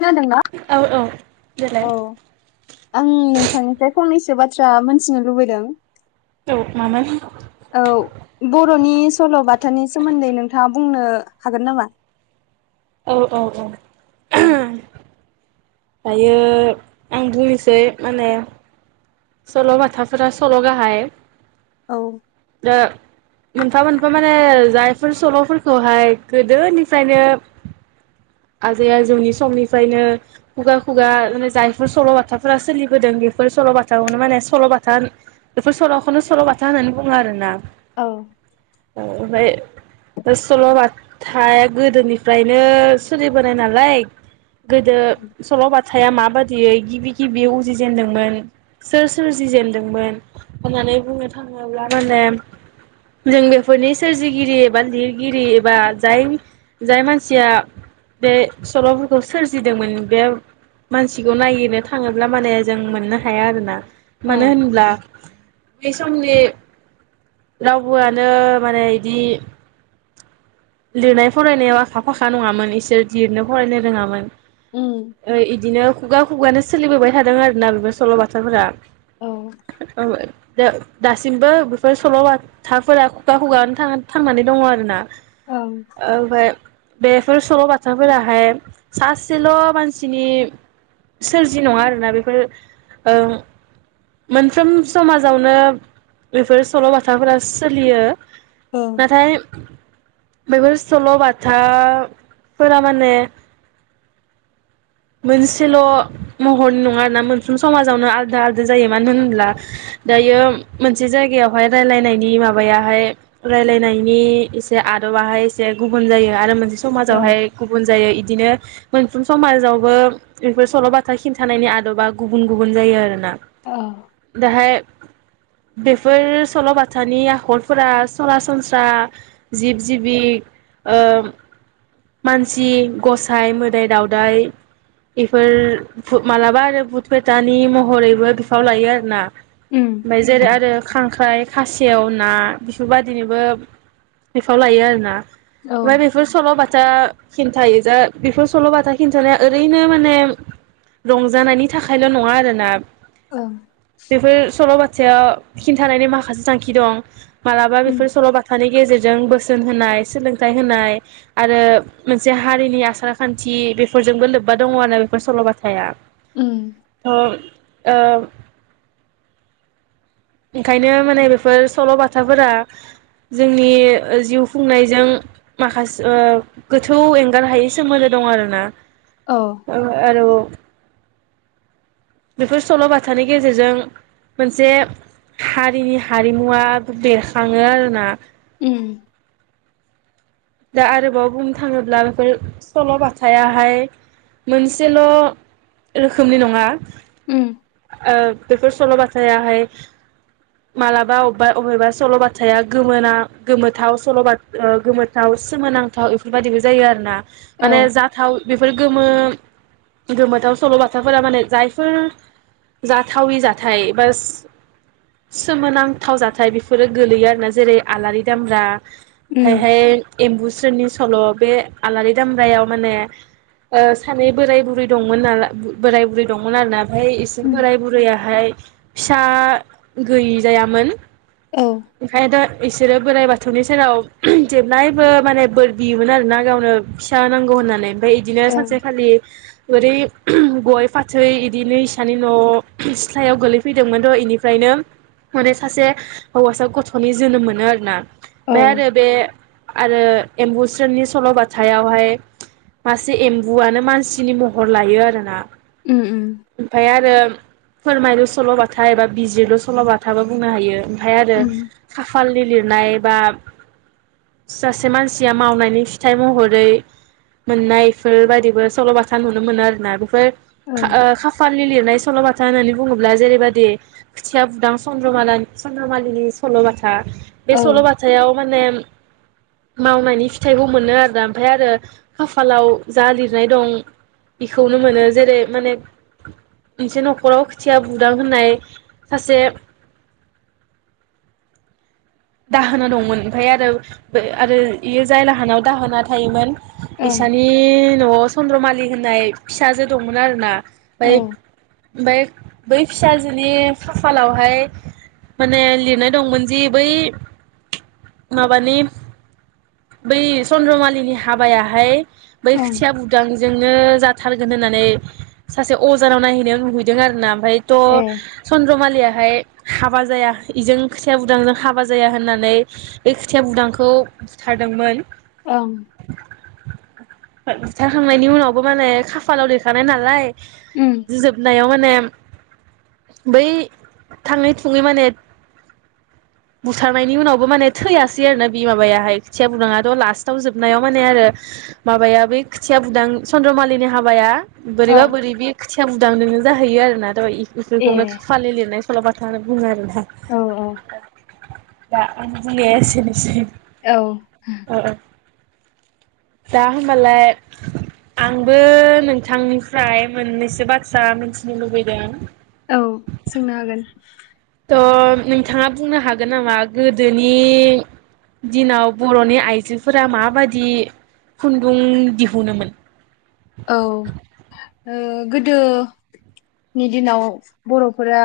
खोनादोंना? औ औ औ देलाय आं नोंथांनिफ्राय फं नैसो बाथ्रा मोनथिनो लुबैदों। औ मामोन औ बर'नि सल'बा थानि सोमोन्दै नोंथाङा बुंनो हागोन नामा? औ औ औ औ दायो आं बुंनोसै माने सल'बाथाफोरा सल' गाहाय। औ दा मोनफा मोनफा माने जायफोर सल'फोरखौहाय गोदोनिफ्रायनो आजै आजौनि समनिफ्रायनो खुगा खुगा माने जायफोर सल'बाथाफोरा सोलिबोदों बेफोर सल'बा जावनो माने सल' बाथा बेफोर सल'खौनो सल' बाथा होननानै बुङो आरो ना। औ ओ ओमफाय फाय सल'बाथाया गोदोनिफ्रायनो सोलिबोनाय नालाय। गोदो औ सल' बाथाया माबादि यै गिबि गिबि उजिजेनदोंमोन। सोर सोरजिजेनदोंमोन हमनानै बुंनो थाङोब्ला माने जों बेफोरनि सोरजिगिरि एबा लिरगिरि एबा जाय जाय मानसिया बे सल'फोरखौ सोरजिदोंमोन बे मानसिखौ नागिरनो थाङोब्ला माने जों मोननो हाया आरोना। मानो औ होनब्ला। बै समनि रावबोआनो माने इदि। लिरनाय फरायनायाव आखा-फाखा नङामोन इसोर जिरनो फरायनो रोङामोन। ओं ओ इदिनो। खुगा-खुगानो सोलिबोबाय थादों आरोना बेफोर सल' बाथाफोरा। ओं [unintelligible] दा। दासिमबो बेफोर सल'बाथाफोरा खुगा-खुगानो था-थांनानै दङ आरो ना। ओं ओमफाय। बेफोर सल'बाथाफोराहाय सासेल' मानसिनि सोरजि नङा आरोना बेफोर ओं मोनफ्रोम समाजावनो बेफोर सल'बाथाफोरा सोलियो। नाथाय। बेफोर सल' बाथाफोरा माने मोनसेल' महरनि नङा आरोना मोनफ्रोम समाजावनो आलदा-आलदा जायो मानो होनब्ला दायो मोनसे जायगायावहाय रायलायनायनि माबायाहाय रायलायनायनि एसे आ बाहाय एसे गुबुन जायो आरो मोनसे औ समाजावहाय गुबुन जायो इदिनो। मोनफ्रोम समाजावबो बेफोर सल' बाथा खिन्थानायनि आदबा गुबुन गुबुन जायो आरोना। दाहाय बेफोर सल'बाथानि आखलफोरा सरासनस्रा जिब जिबि ओ मानसि गसाय मोदाय दावदाय बेफोर मालाबा आरो भुटपेटानि महरैबो बिफाव लायो आरोना उम ओमफ्राय जेरै आरो खां खांख्राय खासेव ना बेफोरबायदिनोबो लायो आरो ना। औ ओं ओमफ्राय बेफोर सल'बाथा खिन्थायो जा बेफोर सल' बाथा खिन्थानाया ओरैनो माने रंजानायनि थाखायल' नङा आरोना बेफोर सल' बाथा खिनथानायनि माखासे थांखि दं। मालाबा उम बेफोर सल'बाथानि गेजेरजों। जोंबो। बोसोन होनाय सोलोंथाइ होनाय आरो मोनसे हारिनि आसार खान्थि बेफोरजोंबो लोब्बा दङ आरो बेफोर सल'बाथाया। उम थ'। आ। ओंखायनो माने बेफोर सल' बाथाफोरा जोंनि जिउ खुंनायजों माखासे गोथौ एंगार हायै सोमोन्दो दं आरोना। औ आरो। बेफोर सल' बाथानि गेजेरजों मोनसे हारिनि हारिमुवा बेरखाङो आरोना! ओम। दा आरोबाव बुंनो थाङोब्ला बेफोर सल' बाथाहाय मोनसेल' रोखोमनि नङा उम आ बेफोर सल' बथायाहाय मालाबा अबेबा अबेबा सल'बाथाया गोमोना गोमोथाव सल'बाथ गो दाव सोमोनांथाव इफोरबायदिबो जायो आरो ना। औ माने जाथाव बेफोर गोमो गोमोथाव सल'बाथाफोरा माने जायफोर जाथावि जाथाइ बा सोमोनांथाव जाथाइ बेफोरो गोलैयो आरोना जेरै आलारि दामब्रा उम फ्रायहाय एम्बुस्रोननि सल' बे आलारि दामब्रायाव माने ओ सानै बोराइ बुरै दंमोन नाला बोराय बुरै दंमोन आरो ना ओफाय एसे उम बोराइ बुरैयाहाय फिसा गैजायामोन। औ बेखाय [unintelligible] इसोरो बोराइ बाथौनि सेराव जे ब्लायबो माने बोर बियोमोन आरो ना गावनो फिसा नांगौ होननानै। फ्राय इदिनो ओं सानसेखालि ओरै गय फाथै इदिनो इसानि न'आव सिथ्लायाव गोलैफैदोंमोनद' इनिफ्रायनो माने सासे हौवासा गथ'नि जोनोम मोनो आरोना। औ [unintelligible] आरो बे आरो एम्बुस्रोननि सल'बथायावहाय मासे एम्बुआनो मानसिनि महर लायो आरोना। उम उम ओमफाय आरो फोरमायलु सल' बाथा एबा बिजिरलु सल' बाथा बो बुंनो हायो। फाय आरो उम फालनि लिरनाय बा सासे मानसिया मावनायनि फिथाइ महरै मोननायफोर बादिबो सल'बाथा नुनो मोनो आरोना बेफोर ओं खा ओ खाफालनि लिरनाय सल'बाथ खोथा होननानै बुङोब्ला जेरैबादि खोथिया बुदां चन्द्रमालानि चन्द्रमालिनि सल' बाथा था बे औ सल' बाथायाव माने मावनायनि फिथाइखौ मोनो आरोना ओमफाय आरो खाफालाव जा लिरनाय दं इखौनो मोनो जेरै माने मोनसे न'खराव खोथिया बुदां होननाय सासे दाहोना दंमोन ओमफाय आरो बे आरो इयो जाय लाहानाव दाहोना थायोमोन ओं इसानि न'आव चन्द्रमालि लि होननाय फिसाजो दंमोन आरो ना। औ बाय बाय बै फिसाजोनि खाफालावहाय माने लिरनाय दंमोन जि बै माबानि बै चन्द्रमालिनि हाबायाहाय बै ओं खोथिया बुदां जोंनो जाथारगोन होननानै सासे अजानाव नायहैनायाव नुहैदों आरो ना। ओफायत' ए चन्द्रमालिया ओमफाय हाबा जाया इजों खोथिया बुदांजों हाबा जा जाया होननानै बे खुथिया बुदांखौ बुथारदोंमोन। ओं [unintelligible] खांनायनि उनावबो माने खाफालाव लिरखानाय नालाय। उम जोबनायाव मेम बै थाङै थुङै माने बुथारनायनि उनावबो माने थैयासै आरो ना बे माबायाहाय खोथिया बुदाङाथ' लास्टाव जोबनायाव माने आरो माबाया बै खोथिया बुदां चन्द्रमालिनि हाबाया बोरैबा ओं बोरैबि खोथिया बुदां दोङो जाहैयो आरोना दहै ए बिफोरखौनो खाफानि लिरनाय सलबाथा होन बुङो आरो [inaudible] औ औ दा आंनि बुंनाया एसेनोसै औ औ दा होबालाय आंबो नोंथांनिफ्राय मोननैसो बाथ्रा मिथिनो लुबैदों औ सोंनो हागोन ओ नोंथाङा बुंनो हागोन नामा गोदोनि दिनाव बर'नि आयजोफोरा माबादि खुन्दुं दिहुनोमोन औ ओ गोदो नि दिनाव बर'फोरा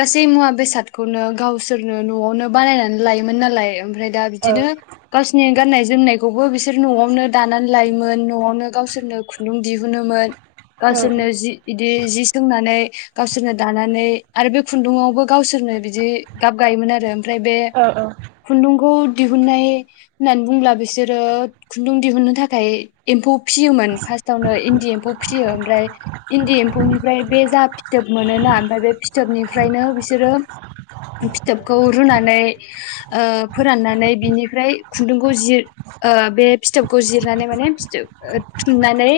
गासै मुवा बेसादखौनो गावसोरनो न'आवनो बानायनानै लायोमोन नालाय ओमफ्राय दा औ बिदिनो गावसिनि गाननाय जोमनायखौबो बिसोर न'आवनो दानानै लायोमोन न'आवनो गावसोरनो खुन्दुं दिहुनोमोन गावसोरनो जि इदि दि जि सोंनानै गावसोरनो दानानै आरो बे खुन्दुङावबो गावसोरनो बिदि गाब गायोमोन आरो फ्राय बे औ खुन्दुंखौ दिहुननाय होननानै बुंब्ला बिसोरो खुन्दुं दिहुननो थाखाय एम्फौ सियोमोन फास फौनो इन्दि एम्फौ फिसियो ओफ्राय इन्दि एम्फौनिफ्राय बे जा फिथोब मोनोना ओमफाय बे फिथोबनिफ्रानो बिसोरो फिथोबखौ रुनानै ओ फोराननानै बिनिफ्राय खुनदुंखौ जिर ओ बे फिथोबखौ जिरनानै माने फिथोब थुननानै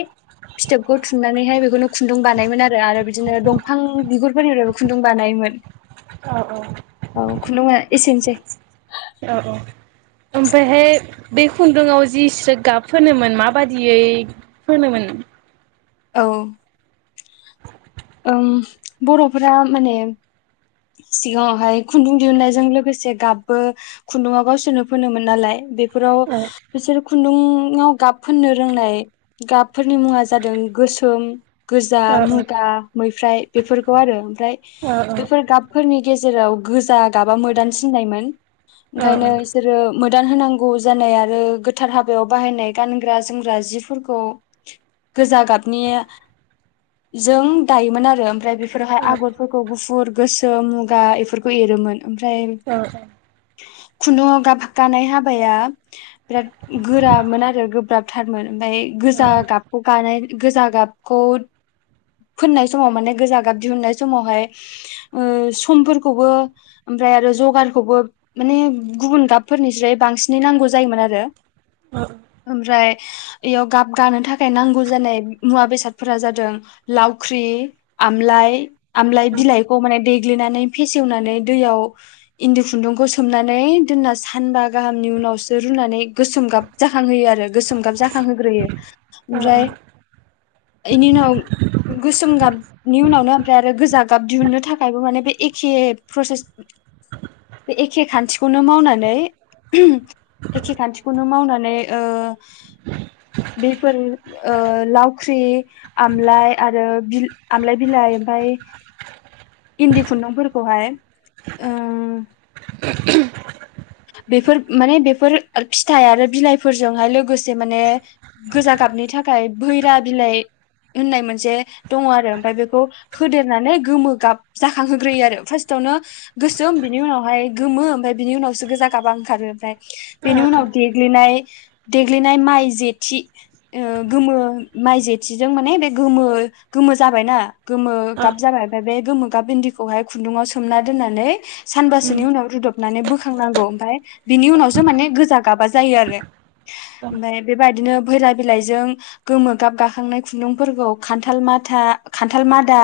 फिथोबखौ थुननानैहाय बेखौनो खुन्दुं बानायमोन आरो आरो बिदिनो दंफां बिगुरफोरनि खुन्दुं बानायोमोन औ औ खुुन्दुङा एसेनोसै औ औ ओमफायहाय बे खुन्दुआव जि स्रो गाब फोनोमोन माबादियै फोनोमोन औओम बर'फोरा माने सिगाङावहाय खुन्दुं दिहुननायजों लोगोसे गाबबो खुन्दुङाव गावसोरनो फनोमोन नालाय बे फोराव औ बिसोर खुन्दुं खुन्दुंआव गाब फोननो रोंनाय गाबफोरनि मुङा जादों गोसोम गोजा औ औ मुगा मै ओमफ्राय बेफोरखौ आरो ओमफ्राय औ औ बेफोर गाबफोरनि गेजेराव गोजा गाबा मोदान सिननायमोन। औ ओंखायनो इसोरो मोदान होनांगौ जानाय आरो गोथार हाबायाव बाहायनाय गानग्रा जोमग्रा जिफोरखौ गोजा गाब निजों दायोमोन आरो ओमफ्राय बेफोरावहाय आगरफोरखौ गुफुर गोसोम मुगा बेफोरखौ एरोमोन ओमफ्राय खुनु गाबगानाय हाबाया बिराद गोरामोन आरो गोब्राब थारमोन ओमफ्राय गोजा गाबखौ गानाय गोजा गाबखौ फोननाय समाव माने गोजा गाब दिहुननाय समावहाय ओ समफोरखौबो ओमफ्राय आरो जगारखौबो माने गुबुन गाबफोरनिस्राय बांसिनै नांगौ जायोमोन आरो। ओमफ्राय इयाव गाब गानो थाखाय नांगौ जानाय मुवा बेसादफोरा जादों लावख्रि आमलाय आमलाय बिलाइखौ माने दै गोग्लिनानै फेसेवनानै दैयाव इन्दि खुन्दुंखौ सोमनानै दोनना सानबा गाहामनि उनावसो रुनानै गोसोम गाब जाखांहोयो आरो गोसोम गाब जाखांहोग्रोयो ओमफ्राय बेनि उनाव गोसोम गाबनि उनावनो ओमफ्राय आरो गोजा गाब दिहुननो थाखायबो माने बे एखे प्रसेस एखे खान्थिखौनो मावनानै एखे खानथिखौनो मावनानै ओ बेफोर ओ लावख्रि आमलााय आरो बिल आमलााय बिलाइ ओमफाय इन्दि खुन्दुंफोरखौहाय ओ [inaudible] बेफोर माने बेफोर फिथाइ आरो बिलाइफोरजोंहाय लोगोसे माने गोजा गाबनि थाखाय भैरा बिलाइ होननाय मोनसे दङ आरो ओमफ्राय बेखौ होदेरनानै गोमो गाब जाखांहोग्रोयो आरो फार्स्टआवनो गोसोम बिनि उनावहाय गोमो ओमफ्राय बिनि उनाव गोजा गाबा ओखारो ओमफ्राय बेनि उनाव देग्लिनाय देग्लिनाय माइ जेथि गोमो माइ जेथिजों माने बे गोमो गोमो जाबायना गोमो गाब जाबाय आरो ओमफ्राय बे गोमो गाब बिन्दिखौहाय खुन्दुंआव सोमना दोननानै साबासोनि उनाव रूदबनानै बोखां खांनांगौ ओमफ्राय बिनि उनावसो माने गोजा गाबा जायो आरो ओमफ्राय बेबायदिनो भैला बिलाइजों गोमो गाब गाखांनाय खुन्दुंफोरखौ खान्थाल माथा खान्थाल मादा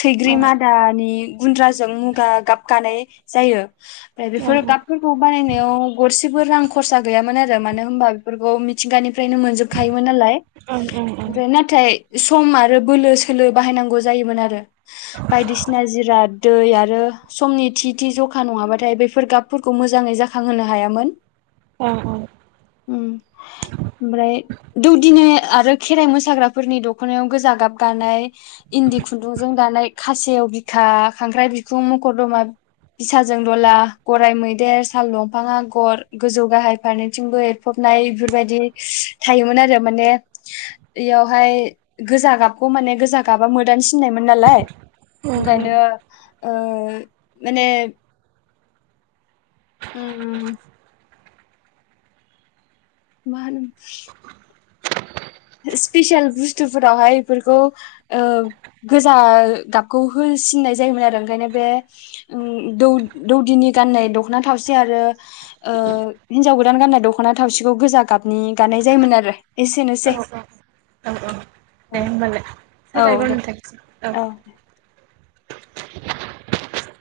थैग्रि मादानि गुन्द्राजों मुगा गाबगानाय जायो। औ औ बेखौ बानायनायाव गरसेबो रां खरसा गैयामोन आरो मानो होनबा बेफोरखौ मिथिंगानिफ्रायनो मोनजोबखायोमोन नालाय। ओमफ्राय नाथाय सम आरो बोलो सोलो बाहायनांगौ जायोमोन आरो बायदिसिना जिराद दै आरो समनि थि थि जखा नङाबाथाय बेफोर गाब फोरखौ मोजाङै जाखां होनो हायामोन। अ औ। उम ओमफ्राय दौदिनि आरो खेराइ मोसाग्राफोरनि दख'नायाव गोजा गाब गानाय इन्दि खुन्दुंजों दानाय खासेव बिखा खांख्राइ बिखुं मखर दमा बिसाजों दला गराइ मैदेर साल दंफां आगर गोजौ गाहाय फारनैथिंबो एरफबनाय बेफोरबायदि थायोमोन आरो माने इयावहाय गोजा गाबखौ माने गोजा गाबा मोदानो सिननायमोन नालाय औ औ ओंखायनो ओ माने उम उम। मा होनो [unintelligible] स्पेसियेल बुस्थुफोरावहाय बेफोरखौ ओ गोजा गाबखौ होसिननाय जायोमोन आरो ओंखायनो बे ओं दौ दौदिनि गाननाय दख'ना थावसि आरो ओ हिनजाव गोदान गाननाय दख'ना थावसिखौ गोजा गाबनि गाननाय जायोमोन आरो। एसेनोसै। औ औ दे होमबालाय। औ साबायगर दे नोंथांनि सिम औ।